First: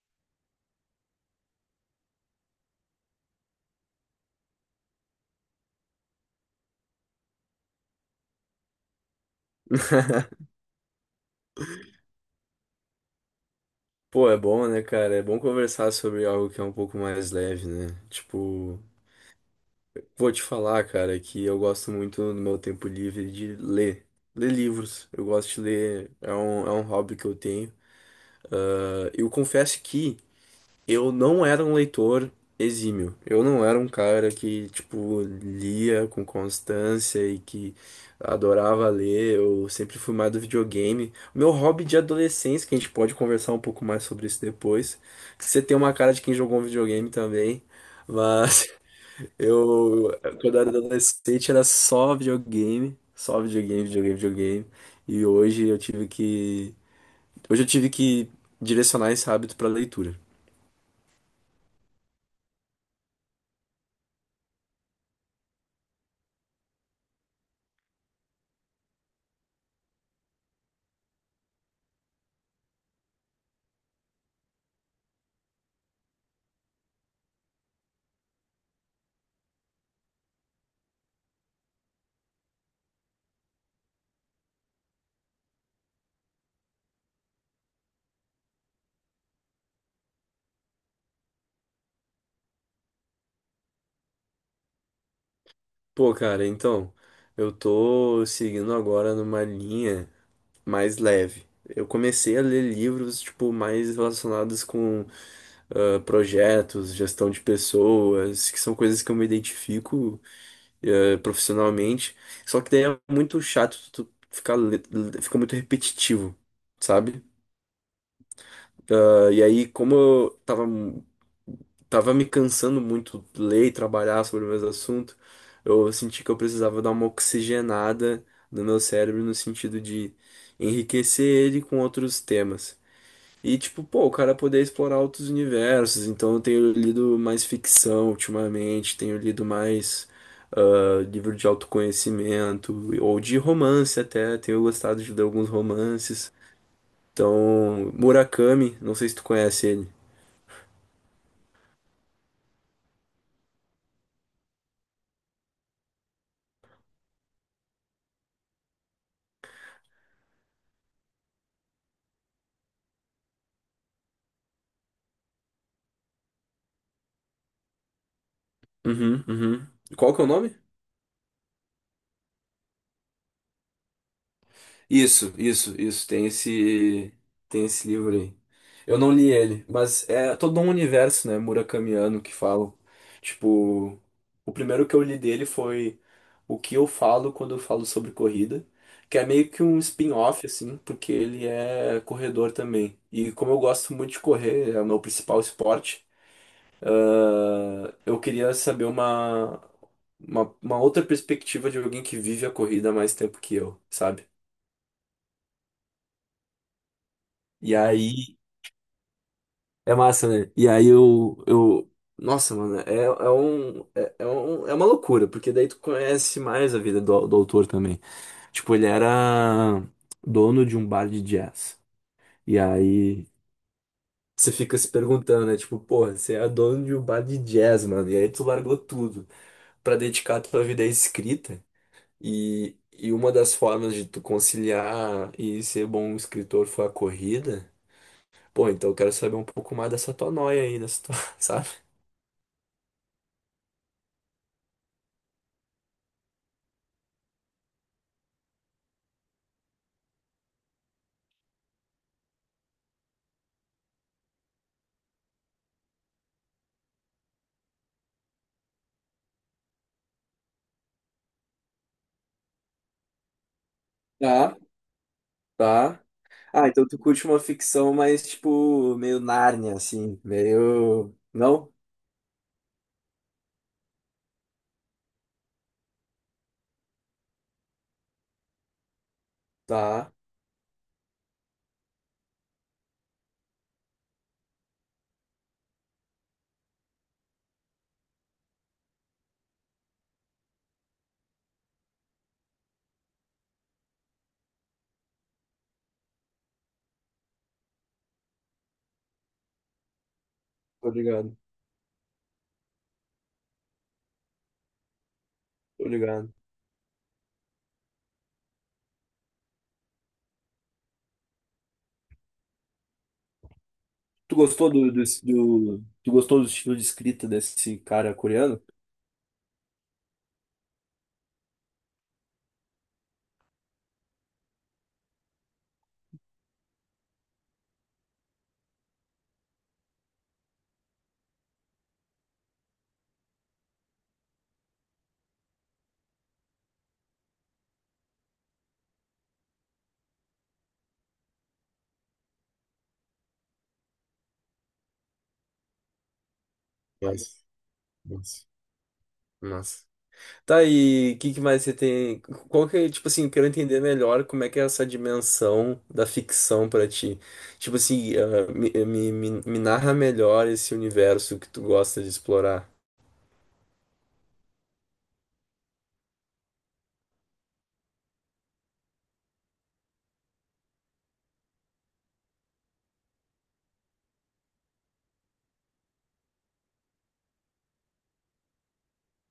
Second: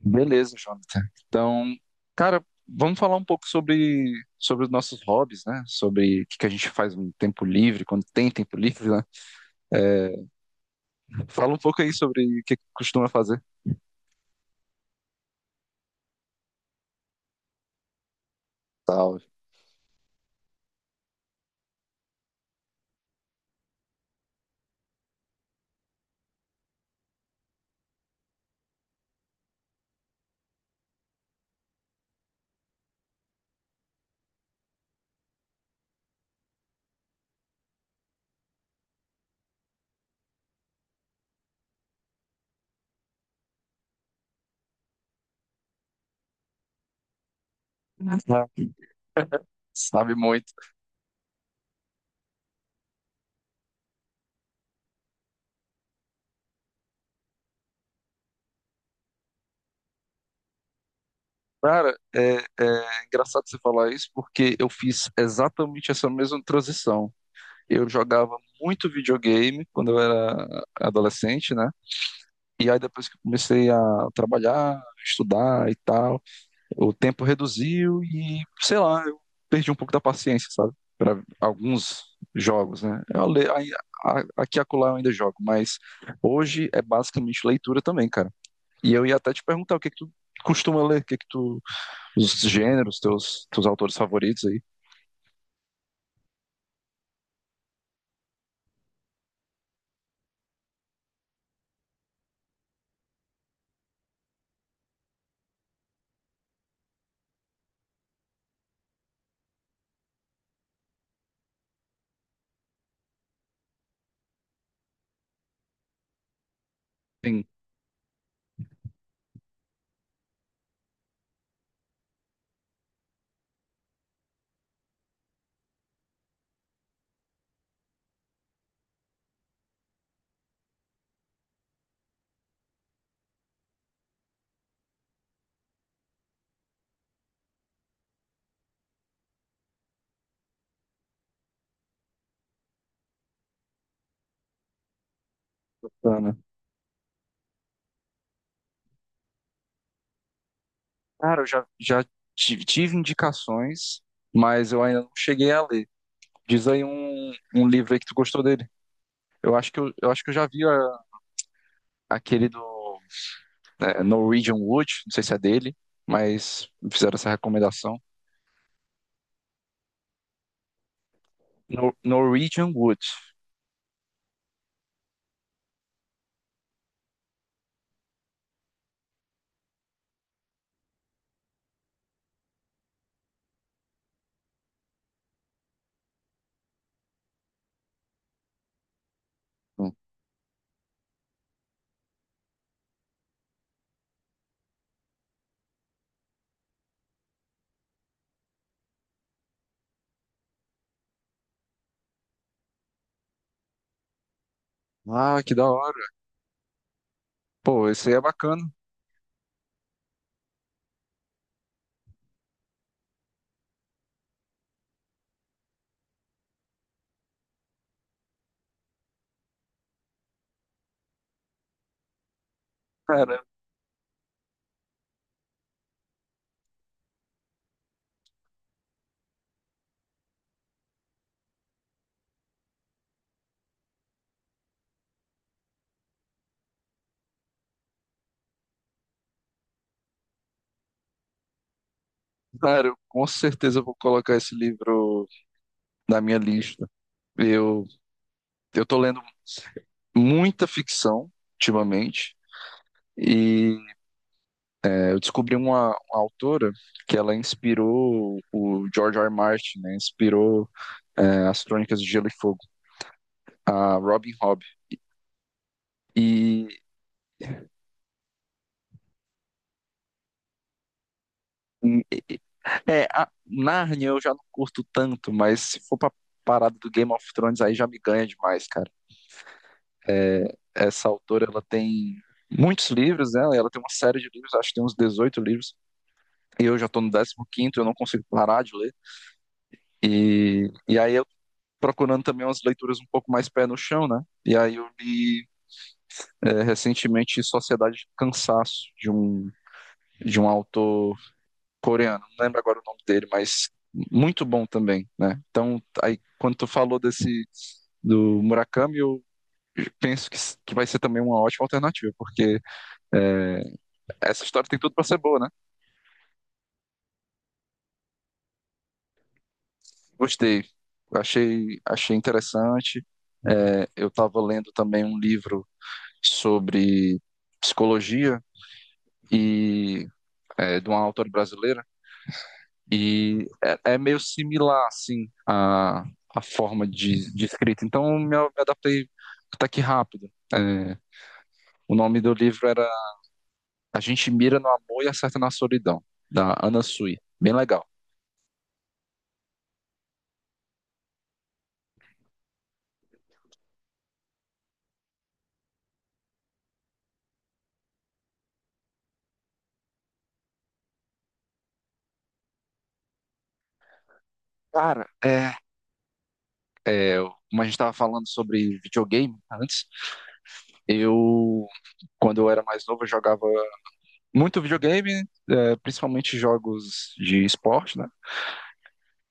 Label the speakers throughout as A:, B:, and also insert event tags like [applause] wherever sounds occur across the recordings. A: Beleza, Jonathan. Então, cara, vamos falar um pouco sobre os nossos hobbies, né? Sobre o que que a gente faz no tempo livre, quando tem tempo livre, né?
B: [laughs]
A: Fala um pouco aí sobre o que que costuma fazer.
B: Pô, é bom, né, cara? É bom conversar sobre algo que é um pouco mais leve, né? Tipo,
A: Salve.
B: vou te falar, cara, que eu gosto muito no meu tempo livre de ler. Ler livros. Eu gosto de ler, é um hobby que eu tenho. Eu confesso que eu não era um leitor exímio. Eu não era um cara que, tipo, lia com constância e que adorava ler. Eu sempre fui mais do videogame. Meu hobby de adolescência, que a gente pode conversar um pouco mais sobre isso depois. Que Você tem uma cara de quem jogou um videogame também.
A: Ah,
B: Mas [laughs] eu,
A: sabe muito.
B: quando eu era adolescente, era só videogame. Só videogame, videogame, videogame. E hoje eu tive que. Hoje eu tive que direcionar esse hábito pra leitura.
A: Cara, é engraçado você falar isso porque eu fiz exatamente essa mesma transição. Eu jogava muito videogame quando eu era adolescente, né? E aí depois que eu comecei a trabalhar, estudar e tal. O tempo reduziu e, sei lá, eu perdi um pouco da paciência, sabe? Para alguns jogos, né? Aí, aqui e acolá eu ainda jogo, mas hoje é basicamente leitura também, cara. E eu ia até te perguntar o que é que tu costuma ler, o que é que tu, os gêneros, teus autores favoritos aí.
B: Pô, cara, então, eu tô seguindo agora numa linha mais leve. Eu comecei a ler livros, tipo, mais relacionados com projetos, gestão de pessoas, que são coisas que eu me identifico profissionalmente. Só que daí é muito chato, tu ficar, fica muito repetitivo, sabe?
A: Sim.
B: Ah, e aí, como eu tava tava me cansando muito de ler e trabalhar sobre o mesmo assunto. Eu senti que eu precisava dar uma oxigenada no meu cérebro no sentido de enriquecer ele com outros temas. E tipo, pô, o cara poder explorar outros universos. Então eu tenho lido mais ficção ultimamente, tenho lido mais livro de autoconhecimento ou de romance até. Tenho gostado de ler alguns romances.
A: Ana.
B: Então, Murakami, não sei se tu conhece ele.
A: Cara, eu já tive indicações, mas eu ainda não cheguei a ler. Diz aí um livro aí que tu gostou dele. Eu acho que eu já vi aquele do Norwegian Wood, não sei se é dele, mas me fizeram essa recomendação.
B: Uhum, uhum. Qual que é o nome?
A: Norwegian Wood.
B: Isso, isso, isso. Tem esse livro aí. Eu não li ele, mas é todo um universo, né, murakamiano que falam. Tipo, o primeiro que eu li dele foi O que eu falo quando eu falo sobre corrida, que é meio que um spin-off, assim, porque ele é corredor também. E como eu gosto muito de correr, é o meu principal esporte, eu queria saber uma outra perspectiva de alguém que vive a corrida há mais tempo que eu, sabe?
A: Ah, que da hora.
B: E
A: Pô, esse aí é
B: aí
A: bacana.
B: é massa, né? Nossa, mano, é um... É uma loucura, porque daí tu conhece mais a vida do autor também. Tipo, ele era dono de um bar de jazz. E aí
A: Cara,
B: você fica se perguntando, né? Tipo, porra, você é dono de um bar de jazz, mano. E aí tu largou tudo pra dedicar a tua vida à escrita. E uma das formas de tu conciliar e ser bom escritor foi a corrida. Pô, então eu quero saber um pouco mais dessa tua noia aí, dessa tua, [laughs] sabe?
A: cara, eu com certeza vou colocar esse livro na minha lista. Eu, eu tô lendo muita ficção ultimamente e eu descobri uma autora que ela inspirou o George R. R. Martin, né? Inspirou as Crônicas de Gelo e Fogo, a Robin
B: Tá,
A: Hobb.
B: tá. Ah,
A: E
B: então tu curte uma ficção mais, tipo, meio Nárnia, assim, meio... Não?
A: É, a Narnia eu já não curto tanto, mas se for pra parada do Game of Thrones, aí já me ganha demais, cara.
B: Tá,
A: Essa autora, ela tem muitos livros, né? Ela tem uma série de livros, acho que tem uns 18 livros, e eu já tô no 15º, eu não consigo parar de ler. E aí eu procurando também umas leituras um pouco mais pé no chão, né? E aí eu li recentemente Sociedade de Cansaço, de um
B: tô
A: autor
B: ligado,
A: coreano, não lembro agora o nome dele, mas muito bom também, né? Então,
B: tô
A: aí,
B: ligado.
A: quando tu falou desse do Murakami, eu penso que vai ser também uma ótima alternativa, porque é,
B: Tu
A: essa história
B: gostou
A: tem tudo para ser boa, né?
B: tu gostou do estilo de escrita desse cara coreano?
A: Gostei, achei interessante. Eu estava lendo também um livro sobre psicologia e de uma autora brasileira, e é meio similar, assim, a forma de escrita. Então, eu me adaptei até que rápido. O nome do livro era A gente mira no amor e acerta na solidão, da Ana Sui.
B: Nossa,
A: Bem legal.
B: nossa, nossa. Tá, e o que, que mais você tem? Qual que é, tipo assim, eu quero entender melhor como é que é essa dimensão da ficção pra ti. Tipo assim, ah, me narra melhor esse universo que tu gosta de explorar.
A: Cara, é, como a gente estava falando sobre videogame antes, eu, quando eu era mais novo, eu jogava muito videogame, principalmente jogos de esporte, né?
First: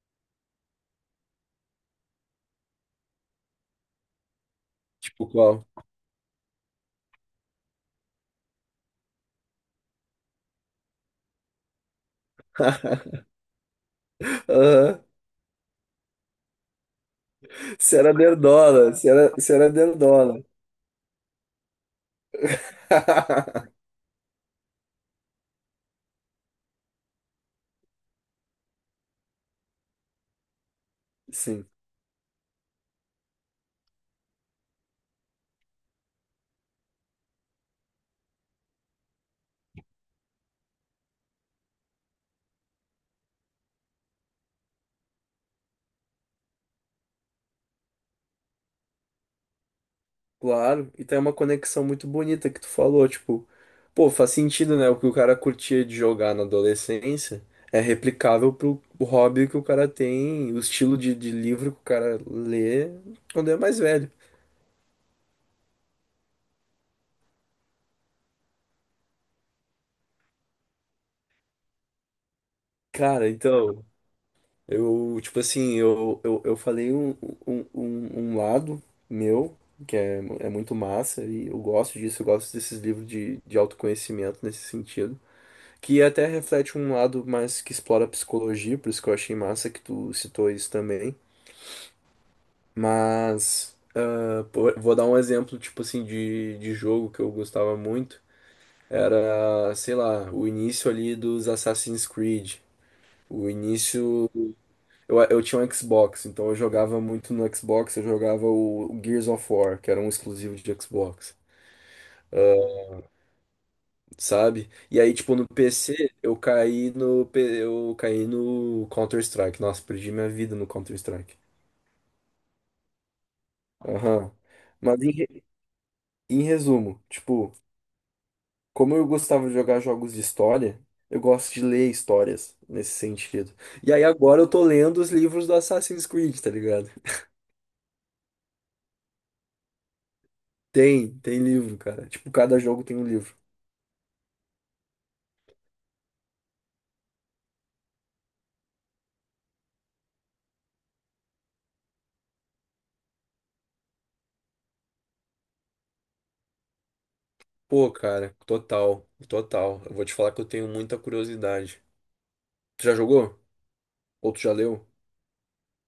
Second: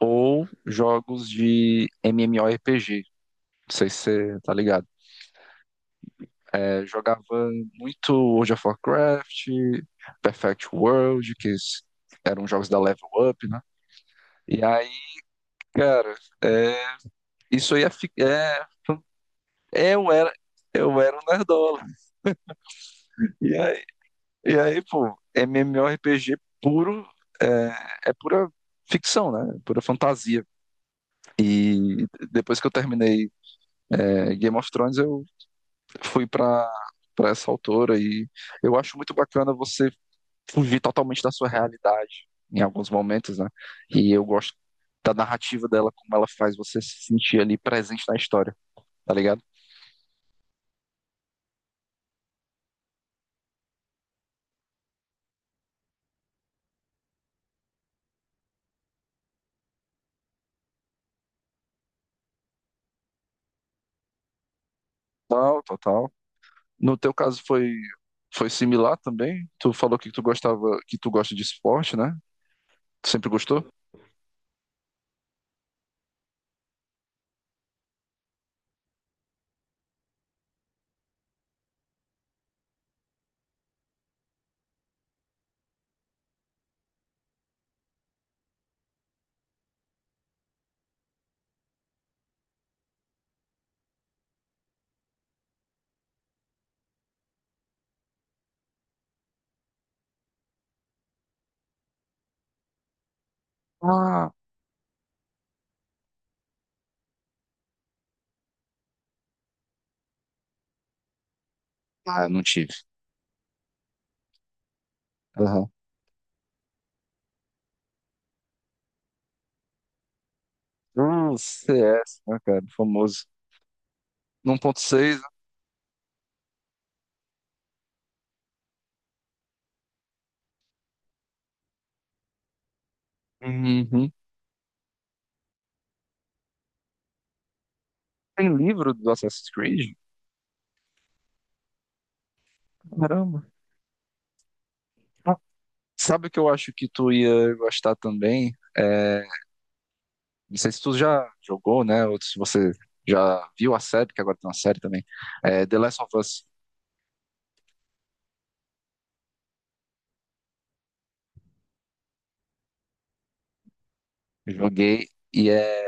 A: Ou jogos de MMORPG. Não sei se você tá ligado.
B: Tipo qual?
A: Jogava muito World of Warcraft, Perfect World, que eram jogos da Level
B: [laughs]
A: Up, né? E aí,
B: Aham.
A: cara, é, isso aí é,
B: Você
A: fi-
B: era
A: é-
B: nerdola, você era
A: eu era,
B: nerdola.
A: eu era um nerdola. E aí,
B: [laughs]
A: e aí, pô, MMORPG puro, é pura ficção, né? É pura fantasia.
B: Sim,
A: E depois que eu terminei Game of Thrones, eu fui pra para essa autora e eu acho muito bacana você fugir totalmente da sua realidade em alguns momentos, né? E eu gosto da narrativa dela, como ela faz você se sentir ali presente na história, tá ligado?
B: claro. E tem uma conexão muito bonita que tu falou, tipo, pô, faz sentido, né? O que o cara curtia de jogar na adolescência é replicável pro hobby que o cara tem, o estilo de livro que o cara lê quando é mais velho.
A: Total, total. No teu caso foi similar também? Tu falou que tu gostava, que tu gosta de esporte, né? Tu
B: Cara,
A: sempre gostou?
B: então, eu, tipo assim, eu falei um lado meu, que é, é muito massa, e eu gosto disso, eu gosto desses livros de autoconhecimento nesse sentido, que até reflete um lado mais que explora a psicologia, por isso que eu achei massa que tu citou isso também. Mas, ah, pô, vou dar um exemplo, tipo assim, de jogo que eu gostava muito. Era, sei lá, o início ali dos Assassin's Creed. O início
A: Ah,
B: Eu tinha um Xbox, então eu jogava muito no Xbox, eu jogava o Gears of War, que era um exclusivo de Xbox,
A: ah, eu
B: ah,
A: não tive.
B: sabe? E aí, tipo, no
A: Aham.
B: PC, eu caí no Counter-Strike. Nossa, perdi minha vida no
A: O
B: Counter-Strike.
A: CS, né, cara? Famoso.
B: Aham. Mas em,
A: 1.6. né?
B: re- em resumo, tipo, como eu gostava de jogar jogos de história, eu gosto de ler histórias nesse sentido. E aí
A: Uhum.
B: agora eu tô lendo os livros do Assassin's Creed, tá ligado?
A: Tem livro do Assassin's Creed?
B: Tem livro, cara. Tipo, cada jogo tem um livro.
A: Caramba. Ah, sabe o que eu acho que tu ia gostar também? É, não sei se tu já jogou, né? Ou se você já viu a série, que agora tem uma série também. The Last of Us.
B: Pô, cara, total, total. Eu vou te falar que eu tenho muita curiosidade. Tu já jogou? Ou tu já leu?
A: Joguei e é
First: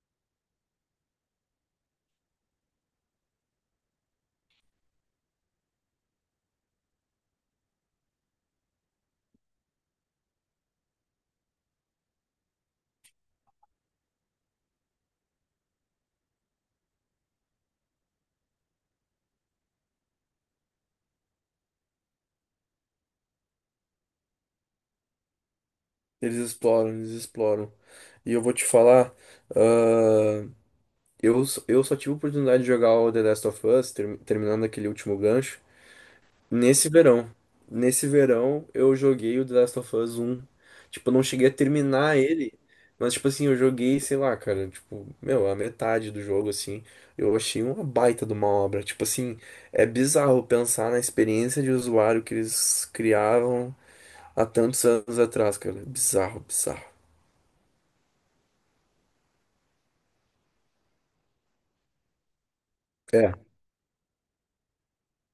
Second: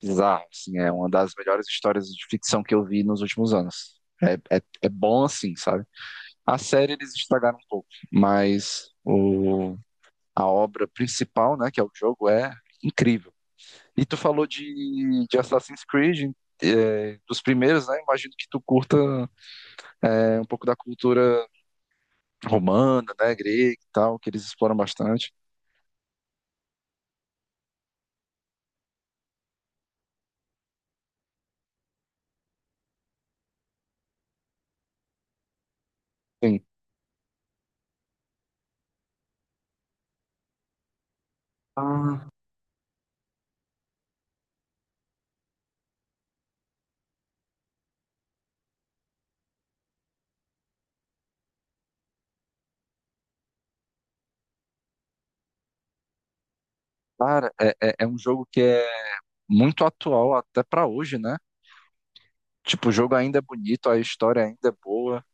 A: bizarro, assim. É uma das melhores histórias de ficção que eu vi nos últimos anos. É bom assim, sabe? A série eles estragaram um pouco, mas o a obra principal, né, que é o jogo, é incrível. E tu falou de Assassin's Creed, dos primeiros, né? Imagino que tu curta um pouco da cultura romana, né, grega e tal, que eles exploram bastante.
B: Eles exploram, eles exploram. E eu vou te falar, ah, eu só tive a oportunidade de jogar o The Last of Us, terminando aquele último gancho.
A: Sim.
B: Nesse verão. Nesse verão eu joguei o The Last of Us um, tipo, eu não cheguei a terminar
A: Ah,
B: ele, mas tipo assim, eu joguei, sei lá, cara, tipo, meu, a metade do jogo assim. Eu achei uma baita de uma obra. Tipo assim, é bizarro pensar na experiência de usuário que eles criavam há tantos anos atrás, cara. Bizarro, bizarro.
A: cara, é um jogo que é muito atual até pra hoje, né? Tipo, o jogo
B: É,
A: ainda é bonito, a história ainda é boa.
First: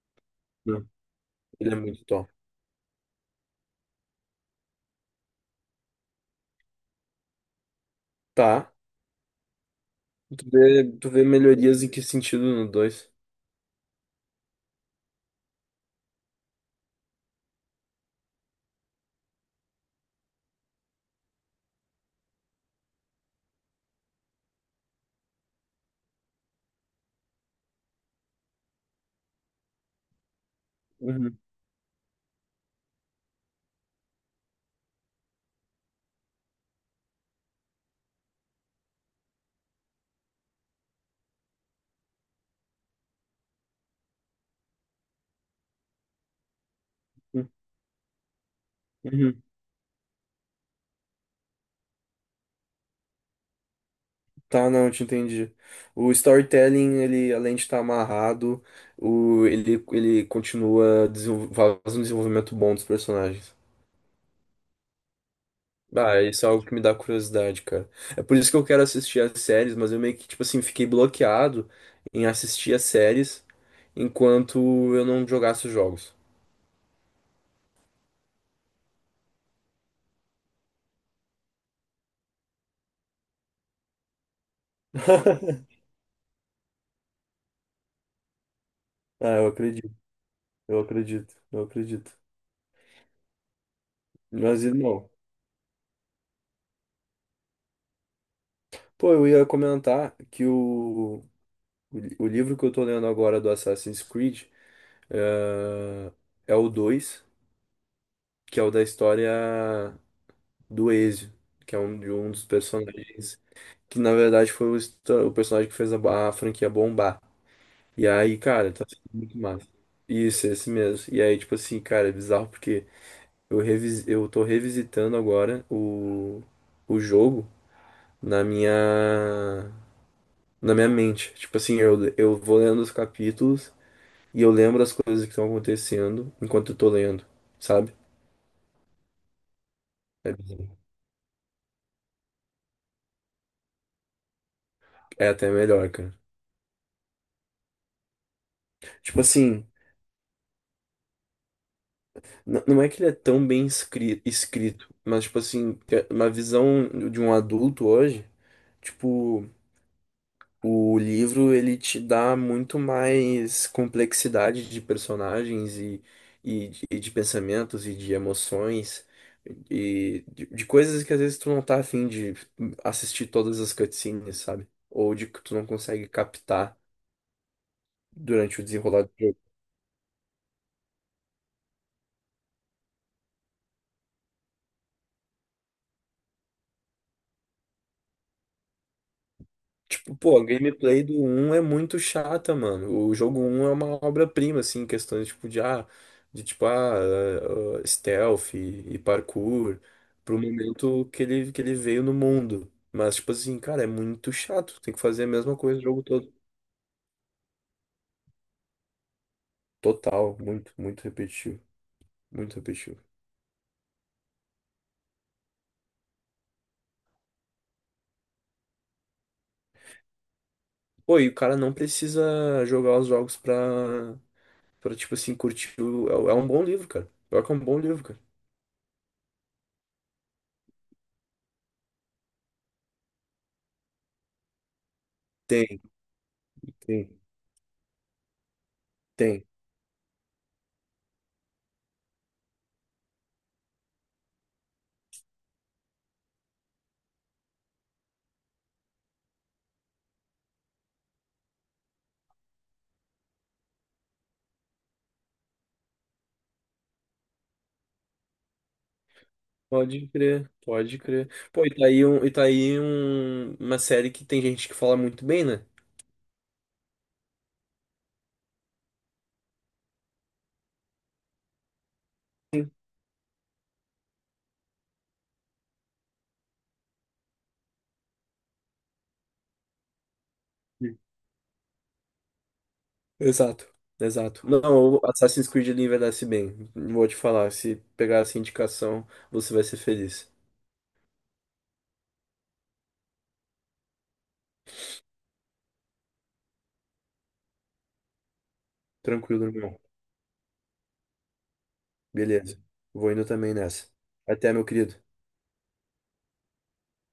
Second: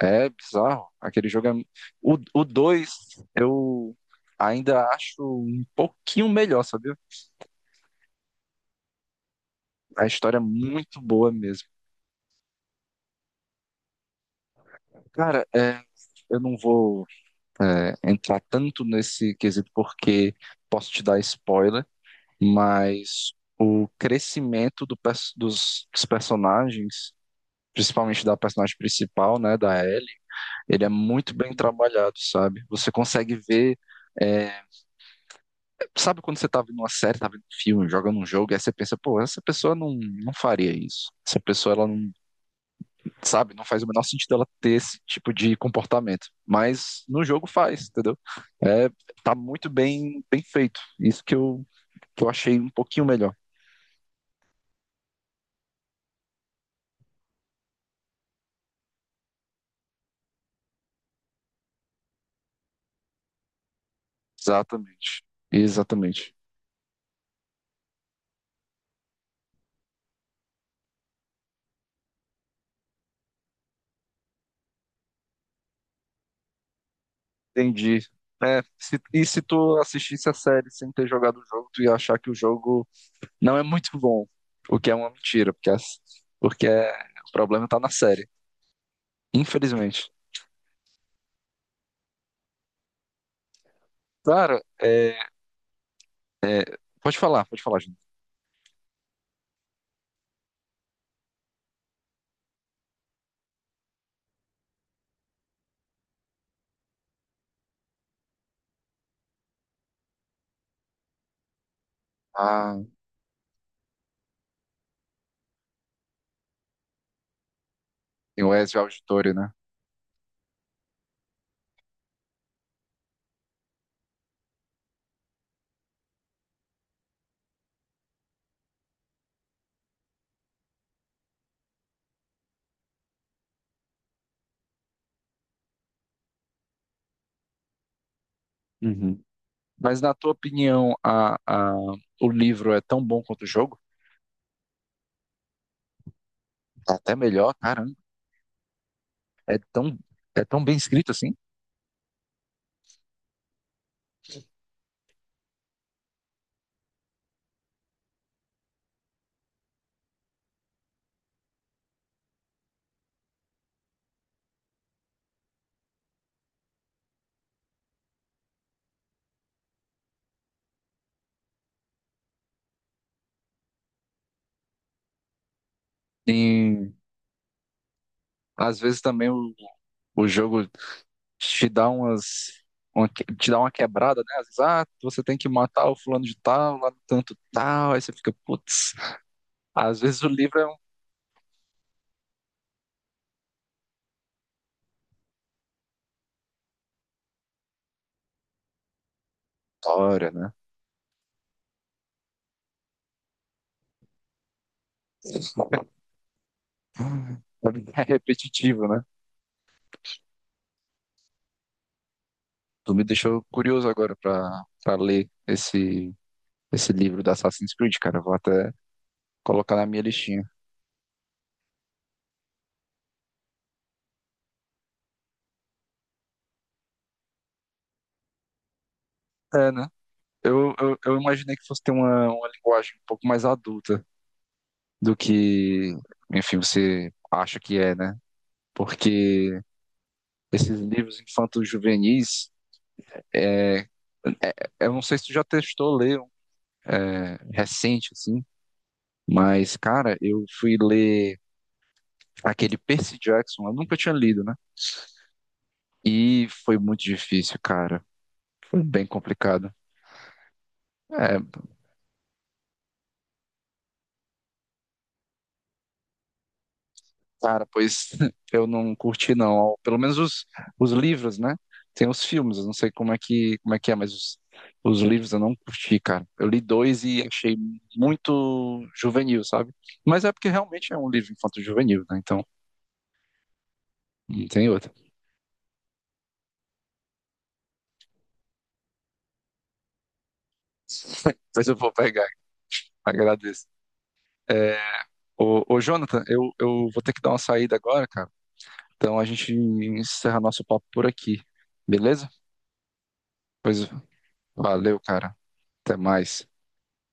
A: É
B: não,
A: bizarro. Aquele jogo é.
B: ele é muito top.
A: O 2 eu ainda acho um pouquinho melhor, sabe?
B: Tá.
A: A história é muito
B: Tu vê
A: boa mesmo.
B: melhorias em que sentido no 2?
A: Cara, eu não vou entrar tanto nesse quesito porque posso te dar spoiler, mas o crescimento dos personagens, principalmente da personagem principal, né, da Ellie, ele é muito bem trabalhado, sabe? Você consegue ver. é, sabe quando você tá vendo uma série, tá vendo um filme, jogando um jogo, e aí você pensa, pô, essa pessoa não, não faria isso. Essa pessoa, ela não sabe? Não faz o menor sentido ela ter esse tipo de comportamento. Mas no jogo
B: Uhum,
A: faz, entendeu? É, tá
B: uhum.
A: muito bem, bem feito. Isso que que eu achei um pouquinho melhor.
B: Tá, não, eu te entendi. O storytelling, ele, além de estar amarrado, ele continua faz um desenvolvimento bom dos personagens.
A: Exatamente.
B: Ah,
A: Exatamente.
B: isso é algo que me dá curiosidade, cara. É por isso que eu quero assistir as séries, mas eu meio que, tipo assim, fiquei bloqueado em assistir as séries enquanto eu não jogasse os jogos.
A: Entendi. E se tu assistisse a série sem ter jogado o jogo, tu ia achar que o jogo não é muito bom. O que é uma mentira,
B: [laughs]
A: porque, porque é- o problema tá na série.
B: Ah,
A: Infelizmente.
B: eu acredito.
A: Cara,
B: Mas, irmão,
A: pode falar, gente.
B: pô, eu ia comentar que o livro que eu tô lendo agora do Assassin's Creed. Ah, é o 2 que é o da história do Ezio, que é um, de um dos
A: Ah,
B: personagens que na verdade foi o personagem que fez a, a franquia bombar. E aí,
A: tem o
B: cara,
A: Ezio
B: tá sendo
A: Auditore,
B: muito
A: né?
B: massa. Isso, esse mesmo. E aí, tipo assim, cara, é bizarro porque eu tô revisitando agora o jogo na minha, na minha mente. Tipo assim, eu vou lendo os capítulos e eu lembro as coisas que estão acontecendo enquanto eu tô lendo, sabe?
A: Uhum. Mas na tua
B: É bizarro.
A: opinião, o livro é tão bom quanto o jogo?
B: É até melhor, cara.
A: É até melhor, caramba.
B: Tipo
A: É
B: assim,
A: tão, é tão bem escrito assim.
B: não é que ele é tão escrito, mas tipo assim, é uma visão de um adulto hoje, tipo, o livro ele te dá muito mais complexidade de personagens e de pensamentos e de emoções de coisas que às vezes tu não tá afim de assistir todas as cutscenes, sabe? Ou de que tu não consegue captar
A: E
B: durante o
A: às vezes
B: desenrolar.
A: também o jogo te dá te dá uma quebrada, né? Às vezes, você tem que matar o fulano de tal, lá no tanto tal, aí você fica, putz. Às
B: Tipo,
A: vezes o
B: pô, a
A: livro é uma
B: gameplay do um é muito chata, mano. O jogo um é uma obra-prima, assim, em questões, tipo, de, ah, de, tipo, stealth e parkour,
A: história,
B: pro
A: né?
B: momento que ele veio no mundo. Mas, tipo assim, cara, é muito chato. Tem que fazer a mesma coisa o jogo todo.
A: É repetitivo, né?
B: Total, muito, muito repetitivo. Muito
A: Tu
B: repetitivo.
A: me deixou curioso agora pra ler esse livro da Assassin's Creed, cara. Eu vou até colocar na minha listinha.
B: Pô, e o cara não precisa jogar os jogos pra tipo assim, curtir o... é um bom livro, cara. Pior que é um bom livro, cara.
A: É, né? Eu imaginei que fosse ter uma linguagem um pouco mais adulta do
B: Tem,
A: que, enfim,
B: tem,
A: você acha que é, né?
B: tem.
A: Porque esses livros infantos juvenis, é, eu não sei se tu já testou ler um recente, assim, mas, cara, eu fui ler aquele Percy Jackson, eu nunca tinha lido, né? E foi muito difícil, cara. Foi bem complicado.
B: Pode crer, pode crer.
A: É,
B: Pô, e tá aí uma série que tem gente que fala muito bem, né?
A: cara, pois [laughs] eu não curti não. Pelo menos os livros, né? Tem os filmes, eu
B: Sim.
A: não sei como é que é, mas os livros eu não curti, cara. Eu li dois e achei muito juvenil, sabe? Mas é porque realmente é um livro infanto-juvenil, né? Então,
B: Exato,
A: não
B: exato.
A: tem outra.
B: Não, o Assassin's Creed ele envelhece bem. Vou te falar, se pegar essa indicação, você vai ser feliz.
A: [laughs] mas eu vou pegar, agradeço. É, ô, ô, Jonathan, eu vou ter que dar uma saída agora, cara. Então a
B: Tranquilo,
A: gente
B: irmão.
A: encerra nosso papo por aqui, beleza?
B: Beleza. Vou indo também
A: Pois
B: nessa. Até, meu querido.
A: valeu, cara. Até mais.